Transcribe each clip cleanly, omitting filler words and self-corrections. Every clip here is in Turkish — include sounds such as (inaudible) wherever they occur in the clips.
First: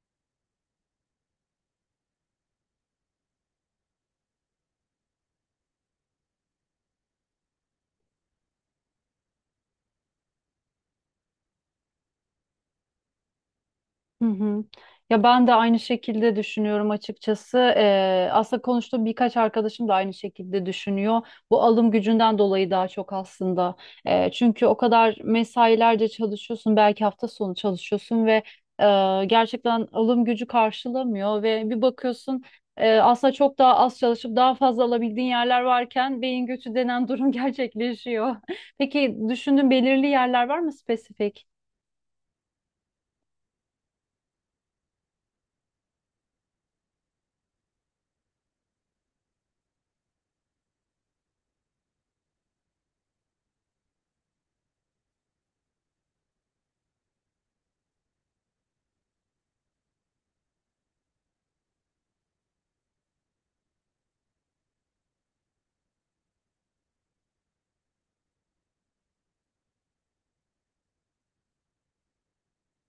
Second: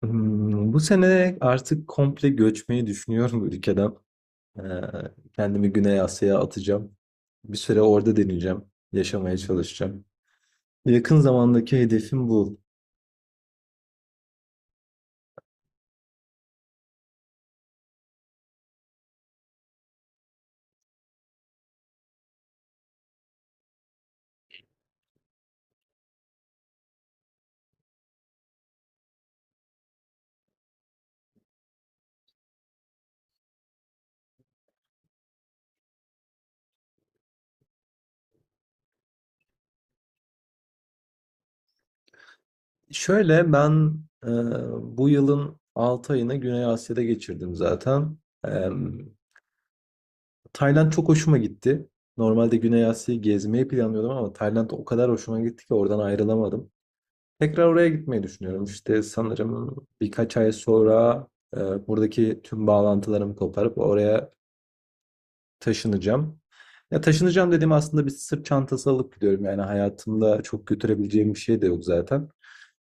Bu sene artık komple göçmeyi düşünüyorum ülkeden. Ee, Kendimi Güney Asya'ya atacağım. Bir süre orada deneyeceğim. Yaşamaya çalışacağım. Yakın zamandaki hedefim bu. Hı hı. Ya ben de aynı şekilde düşünüyorum açıkçası. Aslında konuştuğum birkaç arkadaşım da aynı şekilde düşünüyor. Bu alım gücünden dolayı daha çok aslında. Çünkü o kadar mesailerce çalışıyorsun, belki hafta sonu çalışıyorsun ve gerçekten alım gücü karşılamıyor ve bir bakıyorsun aslında çok daha az çalışıp daha fazla alabildiğin yerler varken beyin göçü denen durum (laughs) gerçekleşiyor. Peki düşündüğün belirli yerler var mı spesifik? Şöyle ben e, bu yılın 6 ayını Güney Asya'da geçirdim zaten. Ee, Tayland çok hoşuma gitti. Normalde Güney Asya'yı gezmeyi planlıyordum ama Tayland o kadar hoşuma gitti ki oradan ayrılamadım. Tekrar oraya gitmeyi düşünüyorum. İşte sanırım birkaç ay sonra buradaki tüm bağlantılarımı koparıp oraya taşınacağım. Ya taşınacağım dediğim aslında bir sırt çantası alıp gidiyorum. Yani hayatımda çok götürebileceğim bir şey de yok zaten.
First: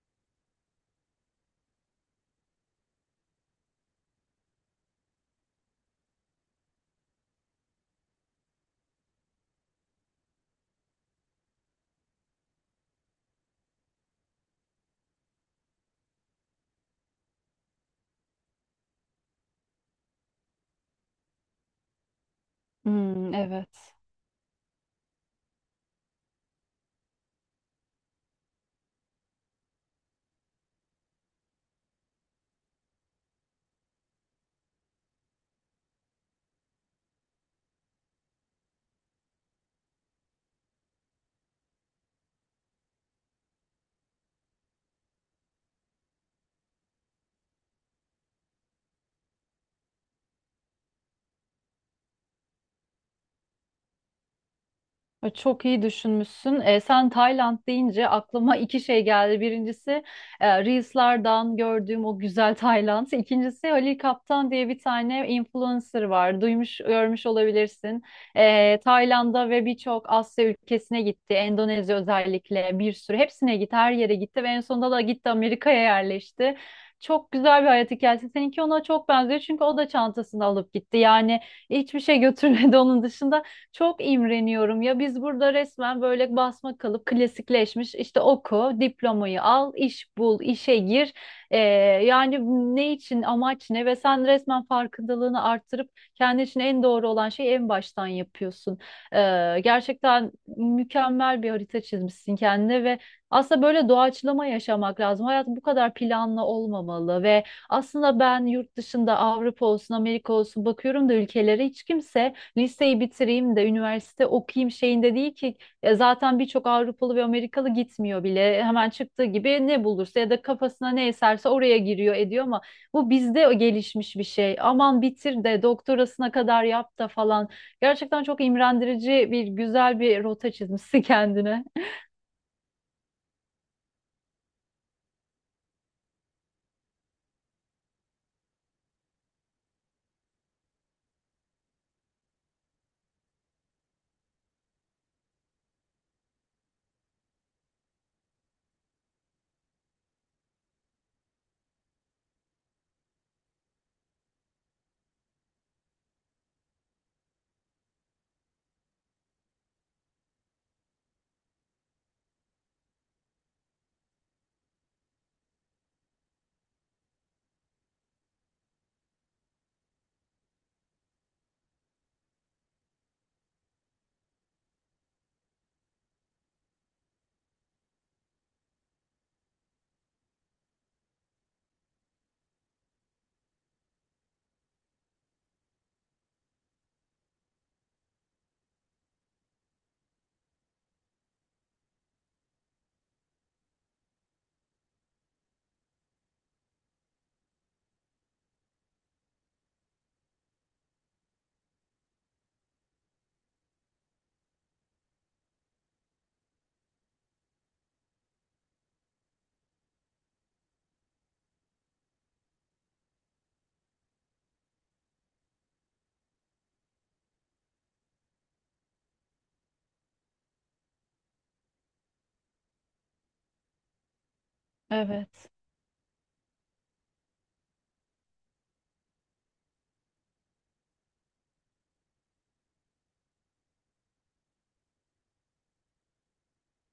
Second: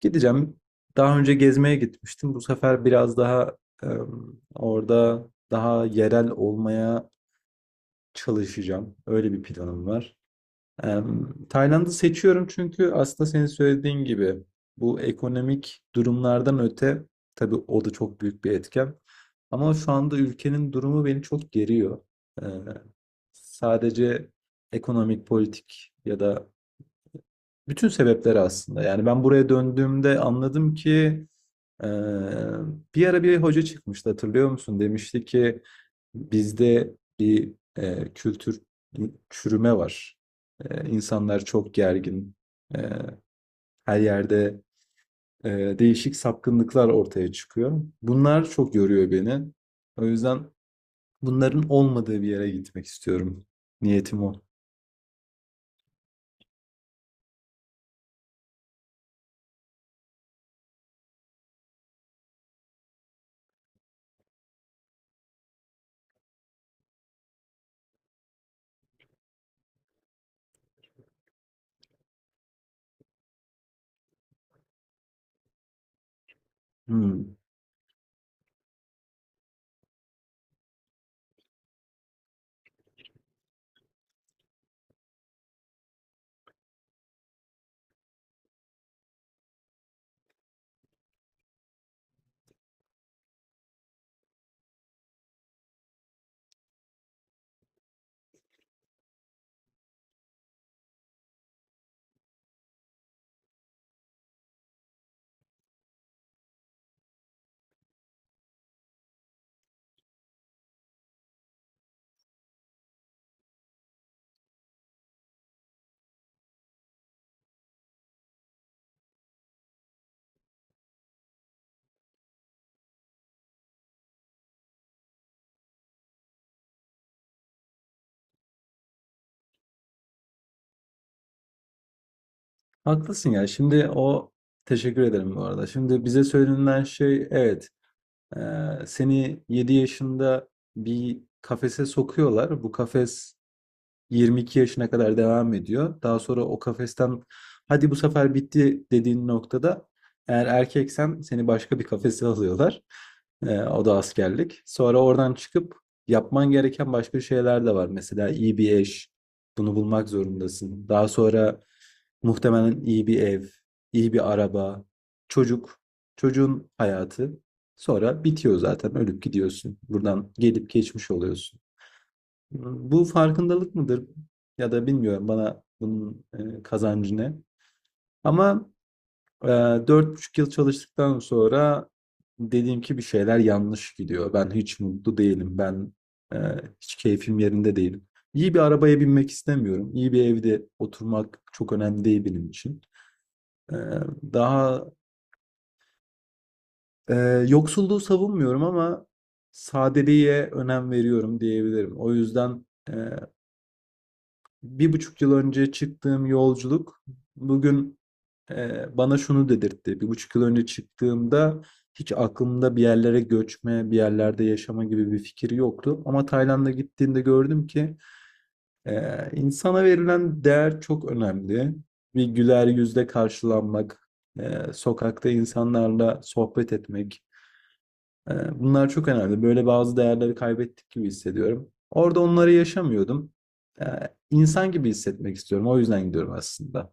Gideceğim. Daha önce gezmeye gitmiştim. Bu sefer biraz daha e, orada daha yerel olmaya çalışacağım. Öyle bir planım var. Tayland'ı seçiyorum çünkü aslında senin söylediğin gibi bu ekonomik durumlardan öte, tabii o da çok büyük bir etken. Ama şu anda ülkenin durumu beni çok geriyor. Ee, Hmm, evet. sadece ekonomik, politik ya da bütün sebepleri aslında. Yani ben buraya döndüğümde anladım ki Ee, bir ara bir hoca çıkmıştı, hatırlıyor musun? Demişti ki bizde bir kültür çürüme var. İnsanlar çok gergin. Ee, her yerde e, değişik sapkınlıklar ortaya çıkıyor. Bunlar çok yoruyor beni. O yüzden bunların olmadığı bir yere gitmek istiyorum. Niyetim o. Çok iyi düşünmüşsün. Sen Tayland deyince aklıma iki şey geldi. Birincisi Reels'lardan gördüğüm o güzel Tayland. İkincisi Halil Kaptan diye bir tane influencer var. Duymuş, görmüş olabilirsin. Tayland'a ve birçok Asya ülkesine gitti. Endonezya özellikle bir sürü. Hepsine gitti, her yere gitti ve en sonunda da gitti Amerika'ya yerleşti. Çok Hmm. güzel bir hayat hikayesi. Seninki ona çok benziyor çünkü o da çantasını alıp gitti. Yani hiçbir şey götürmedi (laughs) onun dışında. Çok imreniyorum ya biz burada resmen böyle basma kalıp klasikleşmiş işte oku, diplomayı al, iş bul, işe gir. Ee, Yani ne için, amaç ne ve sen resmen farkındalığını arttırıp kendi için en doğru olan şeyi en baştan yapıyorsun. Gerçekten mükemmel bir harita çizmişsin kendine ve aslında böyle doğaçlama yaşamak lazım. Hayat bu kadar planlı olmamalı ve aslında ben yurt dışında Avrupa olsun, Amerika olsun bakıyorum da ülkelere hiç kimse liseyi bitireyim de üniversite okuyayım şeyinde değil ki. Zaten birçok Avrupalı ve Amerikalı gitmiyor bile. Hemen çıktığı gibi ne bulursa ya da kafasına ne eserse oraya giriyor ediyor ama bu bizde gelişmiş bir şey. Aman bitir de doktorasına kadar yap da falan. Gerçekten çok imrendirici bir güzel bir rota çizmişsin (laughs) kendine. Haklısın ya. Şimdi o, teşekkür ederim bu arada. Şimdi bize söylenen şey, evet, seni 7 yaşında bir kafese sokuyorlar. Bu kafes 22 yaşına kadar devam ediyor. Daha sonra o kafesten, hadi bu sefer bitti dediğin noktada, eğer erkeksen seni başka bir kafese (laughs) alıyorlar. O da askerlik. Sonra oradan çıkıp yapman gereken başka şeyler de var. Mesela iyi bir eş. Bunu bulmak zorundasın. Daha sonra muhtemelen iyi bir ev, iyi bir araba, çocuk, çocuğun hayatı. Sonra bitiyor zaten. Ölüp gidiyorsun. Buradan gelip geçmiş oluyorsun. Bu farkındalık mıdır ya da bilmiyorum, bana bunun kazancı ne. Ama e, 4,5 yıl çalıştıktan sonra dediğim ki bir şeyler yanlış gidiyor. Ben hiç mutlu değilim. Ben e, hiç keyfim yerinde değil. İyi bir arabaya binmek istemiyorum. İyi bir evde oturmak çok önemli değil benim için. E, daha e, yoksulluğu savunmuyorum ama sadeliğe önem veriyorum diyebilirim. O yüzden... e, 1,5 yıl önce çıktığım yolculuk bugün bana şunu dedirtti. 1,5 yıl önce çıktığımda hiç aklımda bir yerlere göçme, bir yerlerde yaşama gibi bir fikir yoktu. Ama Tayland'a gittiğimde gördüm ki e, insana verilen değer çok önemli. Bir güler yüzle karşılanmak, sokakta Evet. insanlarla sohbet etmek, bunlar çok önemli. Böyle bazı değerleri kaybettik gibi hissediyorum. Orada onları yaşamıyordum. Ee, İnsan gibi hissetmek istiyorum. O yüzden gidiyorum aslında.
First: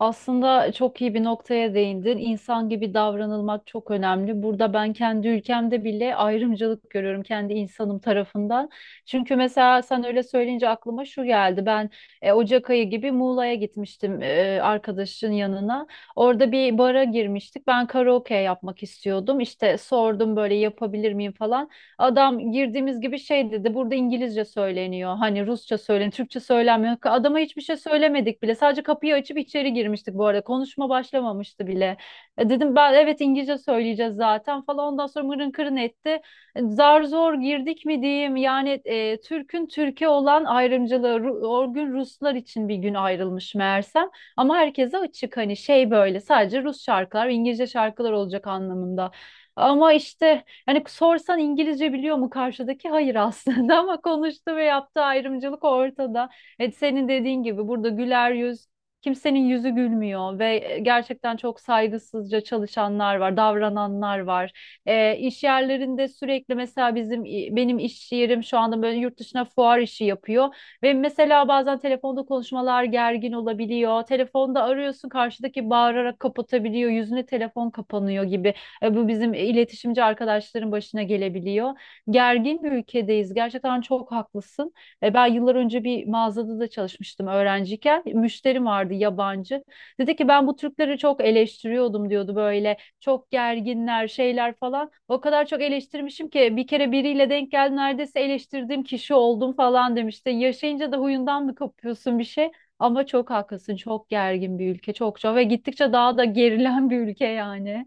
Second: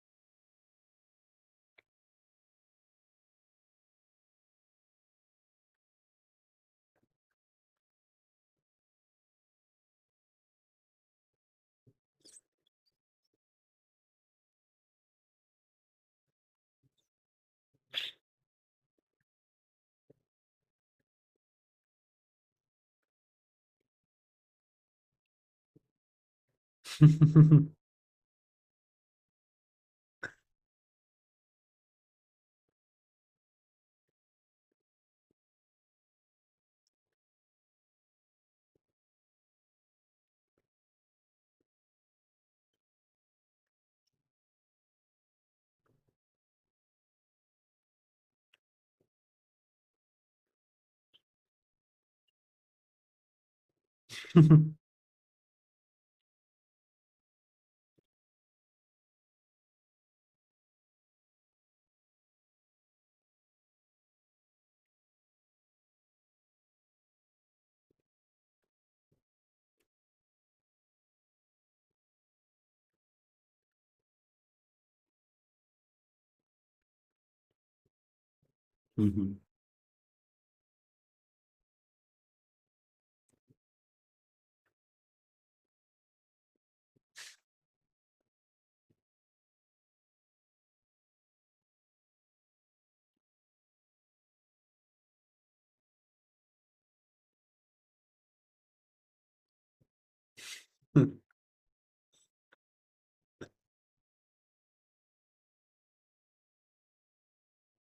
Aslında çok iyi bir noktaya değindin. İnsan gibi davranılmak çok önemli. Burada ben kendi ülkemde bile ayrımcılık görüyorum kendi insanım tarafından. Çünkü mesela sen öyle söyleyince aklıma şu geldi. Ben Ocak ayı gibi Muğla'ya gitmiştim arkadaşın yanına. Orada bir bara girmiştik. Ben karaoke yapmak istiyordum. İşte sordum böyle yapabilir miyim falan. Adam girdiğimiz gibi şey dedi. Burada İngilizce söyleniyor. Hani Rusça söyleniyor. Türkçe söylenmiyor. Adama hiçbir şey söylemedik bile. Sadece kapıyı açıp içeri girmiştik bu arada. Konuşma başlamamıştı bile. Dedim ben evet İngilizce söyleyeceğiz zaten falan. Ondan sonra mırın kırın etti. Zar zor girdik mi diyeyim. Yani Türk'ün Türkiye olan ayrımcılığı. O gün Ruslar için bir gün ayrılmış meğersem. Ama herkese açık hani şey böyle sadece Rus şarkılar, İngilizce şarkılar olacak anlamında. Ama işte hani sorsan İngilizce biliyor mu karşıdaki? Hayır aslında (laughs) ama konuştu ve yaptığı (laughs) ayrımcılık ortada. Evet, senin dediğin gibi burada güler yüz, kimsenin yüzü gülmüyor ve gerçekten çok saygısızca çalışanlar var, davrananlar var. İş yerlerinde sürekli mesela benim iş yerim şu anda böyle yurt dışına fuar işi yapıyor ve mesela bazen telefonda konuşmalar gergin olabiliyor. Telefonda arıyorsun karşıdaki bağırarak kapatabiliyor, yüzüne telefon kapanıyor gibi. Bu bizim iletişimci arkadaşların başına gelebiliyor. Gergin bir ülkedeyiz. Gerçekten çok haklısın. Ben yıllar önce bir mağazada da çalışmıştım öğrenciyken. Müşterim vardı yabancı. Dedi ki ben bu Türkleri çok eleştiriyordum diyordu böyle. Çok gerginler şeyler falan. O kadar çok eleştirmişim ki bir kere biriyle denk geldi neredeyse eleştirdiğim kişi oldum falan demişti. Yaşayınca da huyundan mı kapıyorsun bir şey? Ama çok haklısın. Çok gergin bir ülke. Çok çok ve gittikçe daha da gerilen bir ülke yani.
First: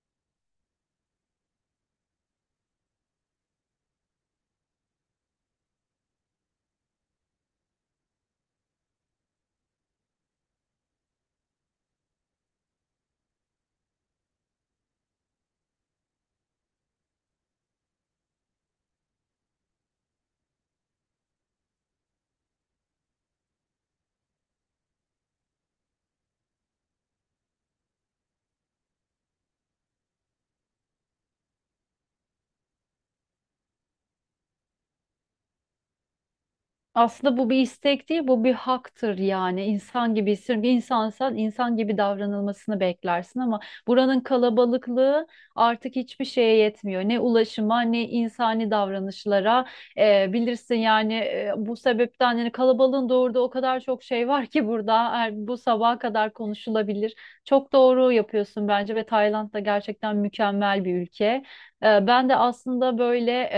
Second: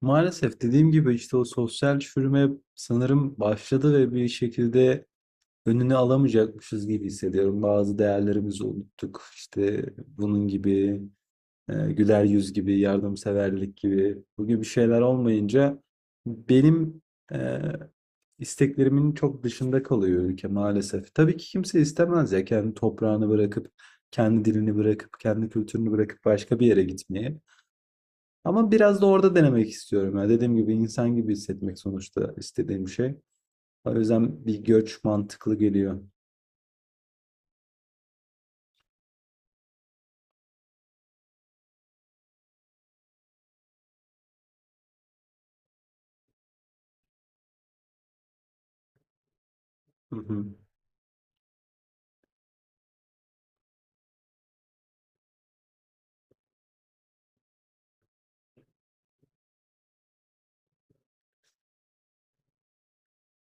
Maalesef dediğim gibi işte o sosyal çürüme sanırım başladı ve bir şekilde önünü alamayacakmışız gibi hissediyorum. Bazı değerlerimizi unuttuk. İşte bunun gibi güler yüz gibi, yardımseverlik gibi, bu gibi şeyler olmayınca benim e, isteklerimin çok dışında kalıyor ülke maalesef. Tabii ki kimse istemez ya kendi toprağını bırakıp, kendi dilini bırakıp, kendi kültürünü bırakıp başka bir yere gitmeyi. Ama biraz da orada denemek istiyorum. Ya dediğim gibi insan gibi hissetmek sonuçta istediğim şey. O yüzden bir göç mantıklı geliyor. Aslında bu bir istek değil, bu bir haktır yani. İnsan gibi hissediyorum. Bir insansan insan gibi davranılmasını beklersin ama buranın kalabalıklığı artık hiçbir şeye yetmiyor. Ne ulaşıma ne insani davranışlara. Hı Bilirsin yani bu sebepten yani kalabalığın doğurduğu o kadar çok şey var ki burada her- bu sabaha kadar konuşulabilir. Çok doğru yapıyorsun bence ve Tayland da gerçekten mükemmel bir ülke. Ben de aslında böyle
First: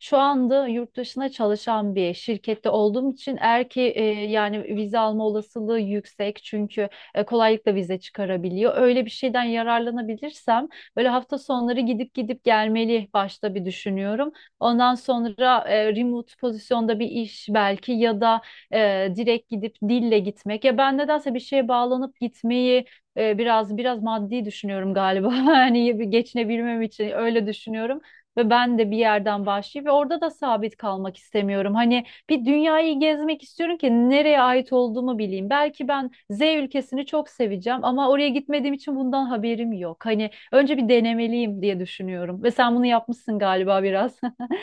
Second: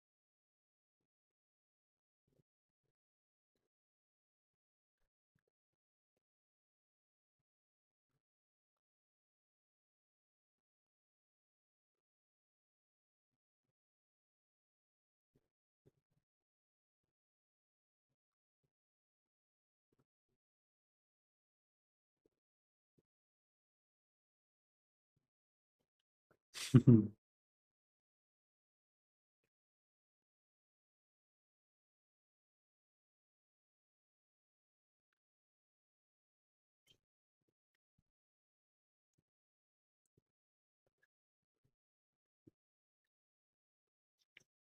şu anda yurt dışına çalışan bir şirkette olduğum için eğer ki yani vize alma olasılığı yüksek çünkü kolaylıkla vize çıkarabiliyor. Öyle bir şeyden yararlanabilirsem böyle hafta sonları gidip gidip gelmeli başta bir düşünüyorum. Ondan sonra remote pozisyonda bir iş belki ya da e, direkt gidip dille gitmek. Ya ben nedense bir şeye bağlanıp gitmeyi biraz maddi düşünüyorum galiba. (laughs) Hani geçinebilmem hı. için (laughs) öyle düşünüyorum ve ben de bir yerden başlayıp ve orada da sabit kalmak istemiyorum. Hani bir dünyayı gezmek istiyorum ki nereye ait olduğumu bileyim. Belki ben Z ülkesini çok seveceğim ama oraya gitmediğim için bundan haberim yok. Hani önce bir denemeliyim diye düşünüyorum. Ve sen bunu yapmışsın galiba biraz. (laughs)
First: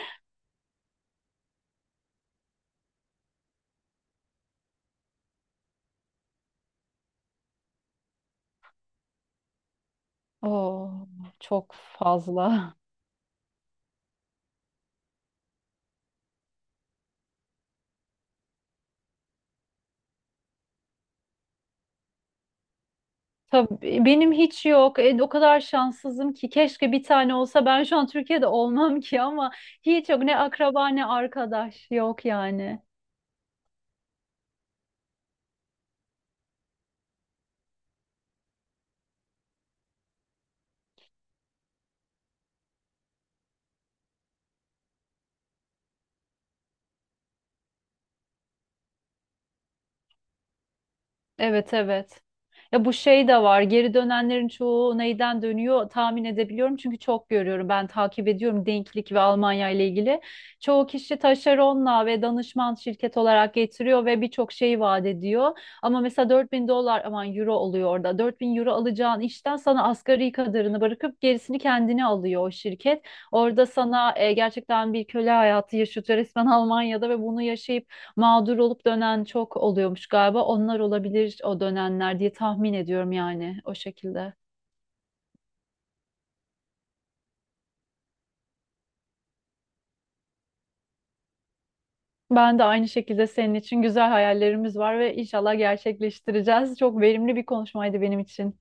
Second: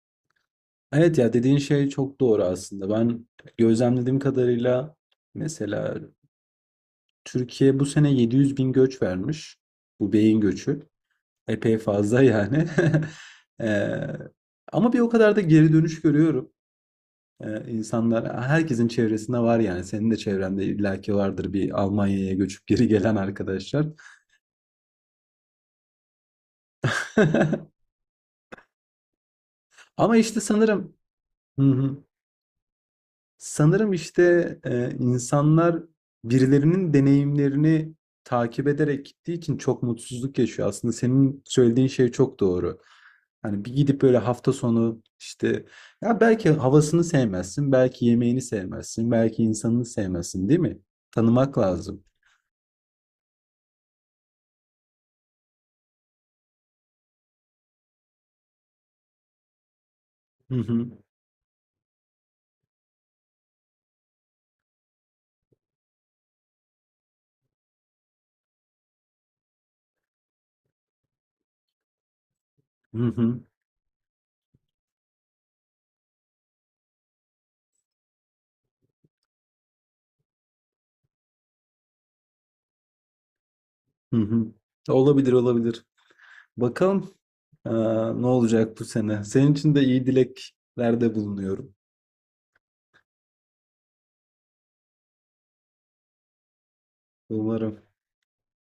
Evet, ya dediğin şey çok doğru aslında. Ben gözlemlediğim kadarıyla mesela Türkiye bu sene 700 bin göç vermiş. Bu beyin göçü. Oo, çok Epey fazla yani. (laughs) fazla. Ee, ama bir o kadar da geri dönüş görüyorum. İnsanlar herkesin çevresinde var yani. Senin de çevrende illaki vardır bir Almanya'ya göçüp geri gelen arkadaşlar. Tabii benim hiç yok. O kadar şanssızım ki keşke bir tane olsa ben (laughs) şu an Türkiye'de olmam ki ama hiç Ama yok. Ne işte akraba sanırım. ne Hı arkadaş hı. yok yani. Sanırım işte, insanlar birilerinin deneyimlerini takip ederek gittiği için çok mutsuzluk yaşıyor. Aslında senin söylediğin şey çok doğru. Hani bir gidip böyle hafta sonu, işte, ya belki havasını sevmezsin, belki yemeğini sevmezsin, belki insanını sevmezsin, değil mi? Tanımak Evet, lazım. evet. Ya bu şey de var. Geri dönenlerin çoğu neyden dönüyor tahmin edebiliyorum. Çünkü çok görüyorum. Ben takip ediyorum denklik ve Almanya ile ilgili. Hı Çoğu hı. kişi taşeronla ve danışman şirket olarak getiriyor ve birçok şey vaat ediyor. Ama mesela 4.000 dolar aman euro oluyor orada. 4.000 euro alacağın işten sana asgari kadarını bırakıp gerisini kendine alıyor o Hı şirket. hı. Orada sana gerçekten bir köle hayatı yaşatıyor resmen Almanya'da ve bunu yaşayıp mağdur olup dönen çok oluyormuş galiba. Onlar olabilir o dönenler diye tahmin ediyorum yani o Hı şekilde. hı. Olabilir, olabilir. Bakalım, eee, ne olacak bu sene. Senin için de iyi dileklerde bulunuyorum. Ben de aynı şekilde senin için güzel hayallerimiz var ve inşallah gerçekleştireceğiz. Çok verimli bir Umarım. konuşmaydı benim için.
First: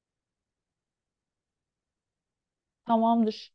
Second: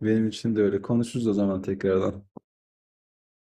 Benim için de öyle. Konuşuruz o zaman tekrardan. Tamamdır.